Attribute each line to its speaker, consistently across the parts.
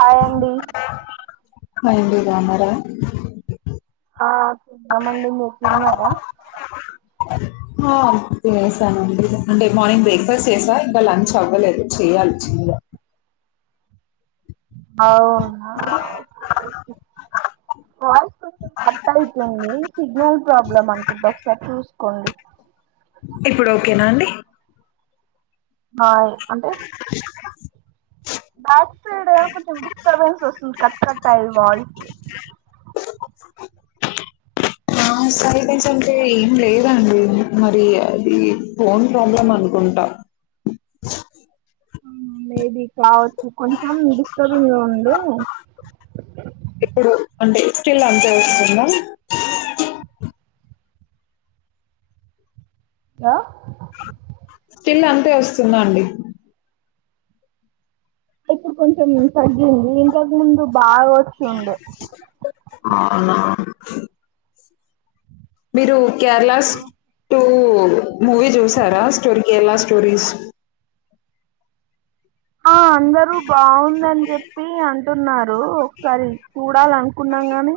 Speaker 1: Hi అండి
Speaker 2: hi అండి రామారా
Speaker 1: ఆ తిన్నామండి మీరు తిన్నారా
Speaker 2: హా తినేసామండి అంటే మార్నింగ్ బ్రేక్ఫాస్ట్ చేశా ఇంకా లంచ్ అవ్వలేదు చెయ్యాలి చిన్న
Speaker 1: అవునా ఒకే ఒకే వాయిస్ కొంచెం కట్ అయితుంది సిగ్నల్ ప్రాబ్లమ్ అనుకుంటా ఒకసారి చూసుకోండి
Speaker 2: ఇప్పుడు ఓకేనా అండి
Speaker 1: ఆవు బ్యాక్ సైడే కొంచెం డిస్టర్బెన్స్ వస్తుంది కట్ కట్ అయి వాయిసు
Speaker 2: నా సైడ్ అంటుంటే ఏం లేదండి మరి అది ఫోన్ ప్రాబ్లమ్ అనుకుంటా ఆ
Speaker 1: మేబి కావచ్చు కొంచెం డిస్టబింగ్ గా ఉంది
Speaker 2: ఇప్పుడు అంటే స్టిల్ అంతే వస్తుందా
Speaker 1: గా
Speaker 2: స్టిల్ అంతే వస్తుందా అండి
Speaker 1: ఇప్పుడు కొంచెం తగ్గింది ఇంతక ముందు బాగా వచ్చుండే
Speaker 2: అవునా మీరు కేరళస్, టూ మూవీ చూసారా స్టోరీ కేరళా స్టోరీస్,
Speaker 1: ఆ అందరూ బాగుందని చెప్పి అంటున్నారు. ఒకసారి చూడాలనుకున్నాం గాని,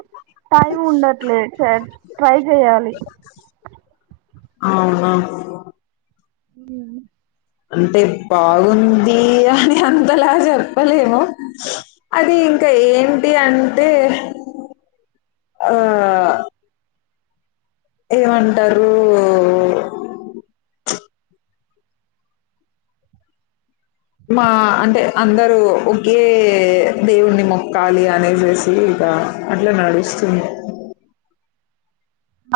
Speaker 1: టైం ఉండట్లేదు చేయి, ట్రై చేయాలి.
Speaker 2: అవునా
Speaker 1: ఉహ్మ్
Speaker 2: అంటే బాగుంది అని అంతలా చెప్పలేము. అది, ఇంకా ఏంటి అంటే ఆ, ఏమంటారు. మా అంటే అందరు ఒకే దేవుణ్ణి మొక్కాలి అనేసేసి ఆ అట్లా నడుస్తుంది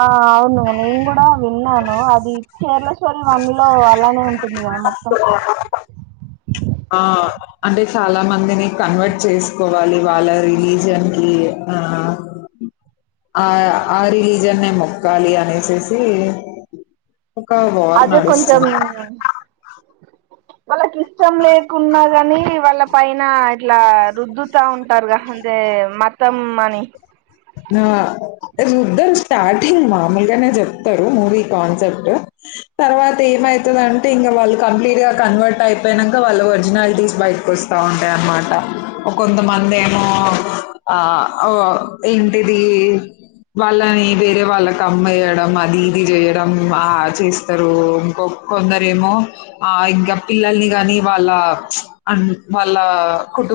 Speaker 1: ఆ అవును నేను కూడా విన్నాను అది. కేరళ స్టోరీ వన్ లో అలానే ఉంటుంది, కదా మొత్తం.
Speaker 2: ఆ అంటే చాలా మందిని కన్వర్ట్ చేసుకోవాలి. వాళ్ళ రిలీజియన్ కి, ఆ, ఆ ఆ రిలీజియన్నే మొక్కాలి అనేసేసి. ఒక వార్
Speaker 1: అదే కొంచెం
Speaker 2: నడుస్తుంది.
Speaker 1: వాళ్ళకి ఇష్టం లేకున్నా కానీ, వాళ్ళక్ పైన ఇట్లా రుద్దుతా ఉంటారుగా ఇదే మతం అని
Speaker 2: ఆ రుద్దరు స్టార్టింగ్ మామూలుగానే చెప్తాడు మూవీ కాన్సెప్ట్. తర్వాత ఏమైతది అంటే ఇంకా, వాళ్ళు కంప్లీట్ గా కన్వర్ట్ అయిపోయానాక, వాళ్ళ ఒరిజినాలిటీస్ బయట్ కొస్తా ఉంటాయి అన్నమాట, కొంతమంది ఏమో ఆ ఓ ఏంటిది, వాళ్ళని వేరే వాళ్ళకి అమ్మేయడం, అది ఇది చేయడం ఆ చేస్తారు. ఇంకొక్ కొందరేమో ఆ ఇంకా పిల్లల్ని గాని వాళ్ళ ఉంచ్ అ వాళ్ళ కుటుంబ్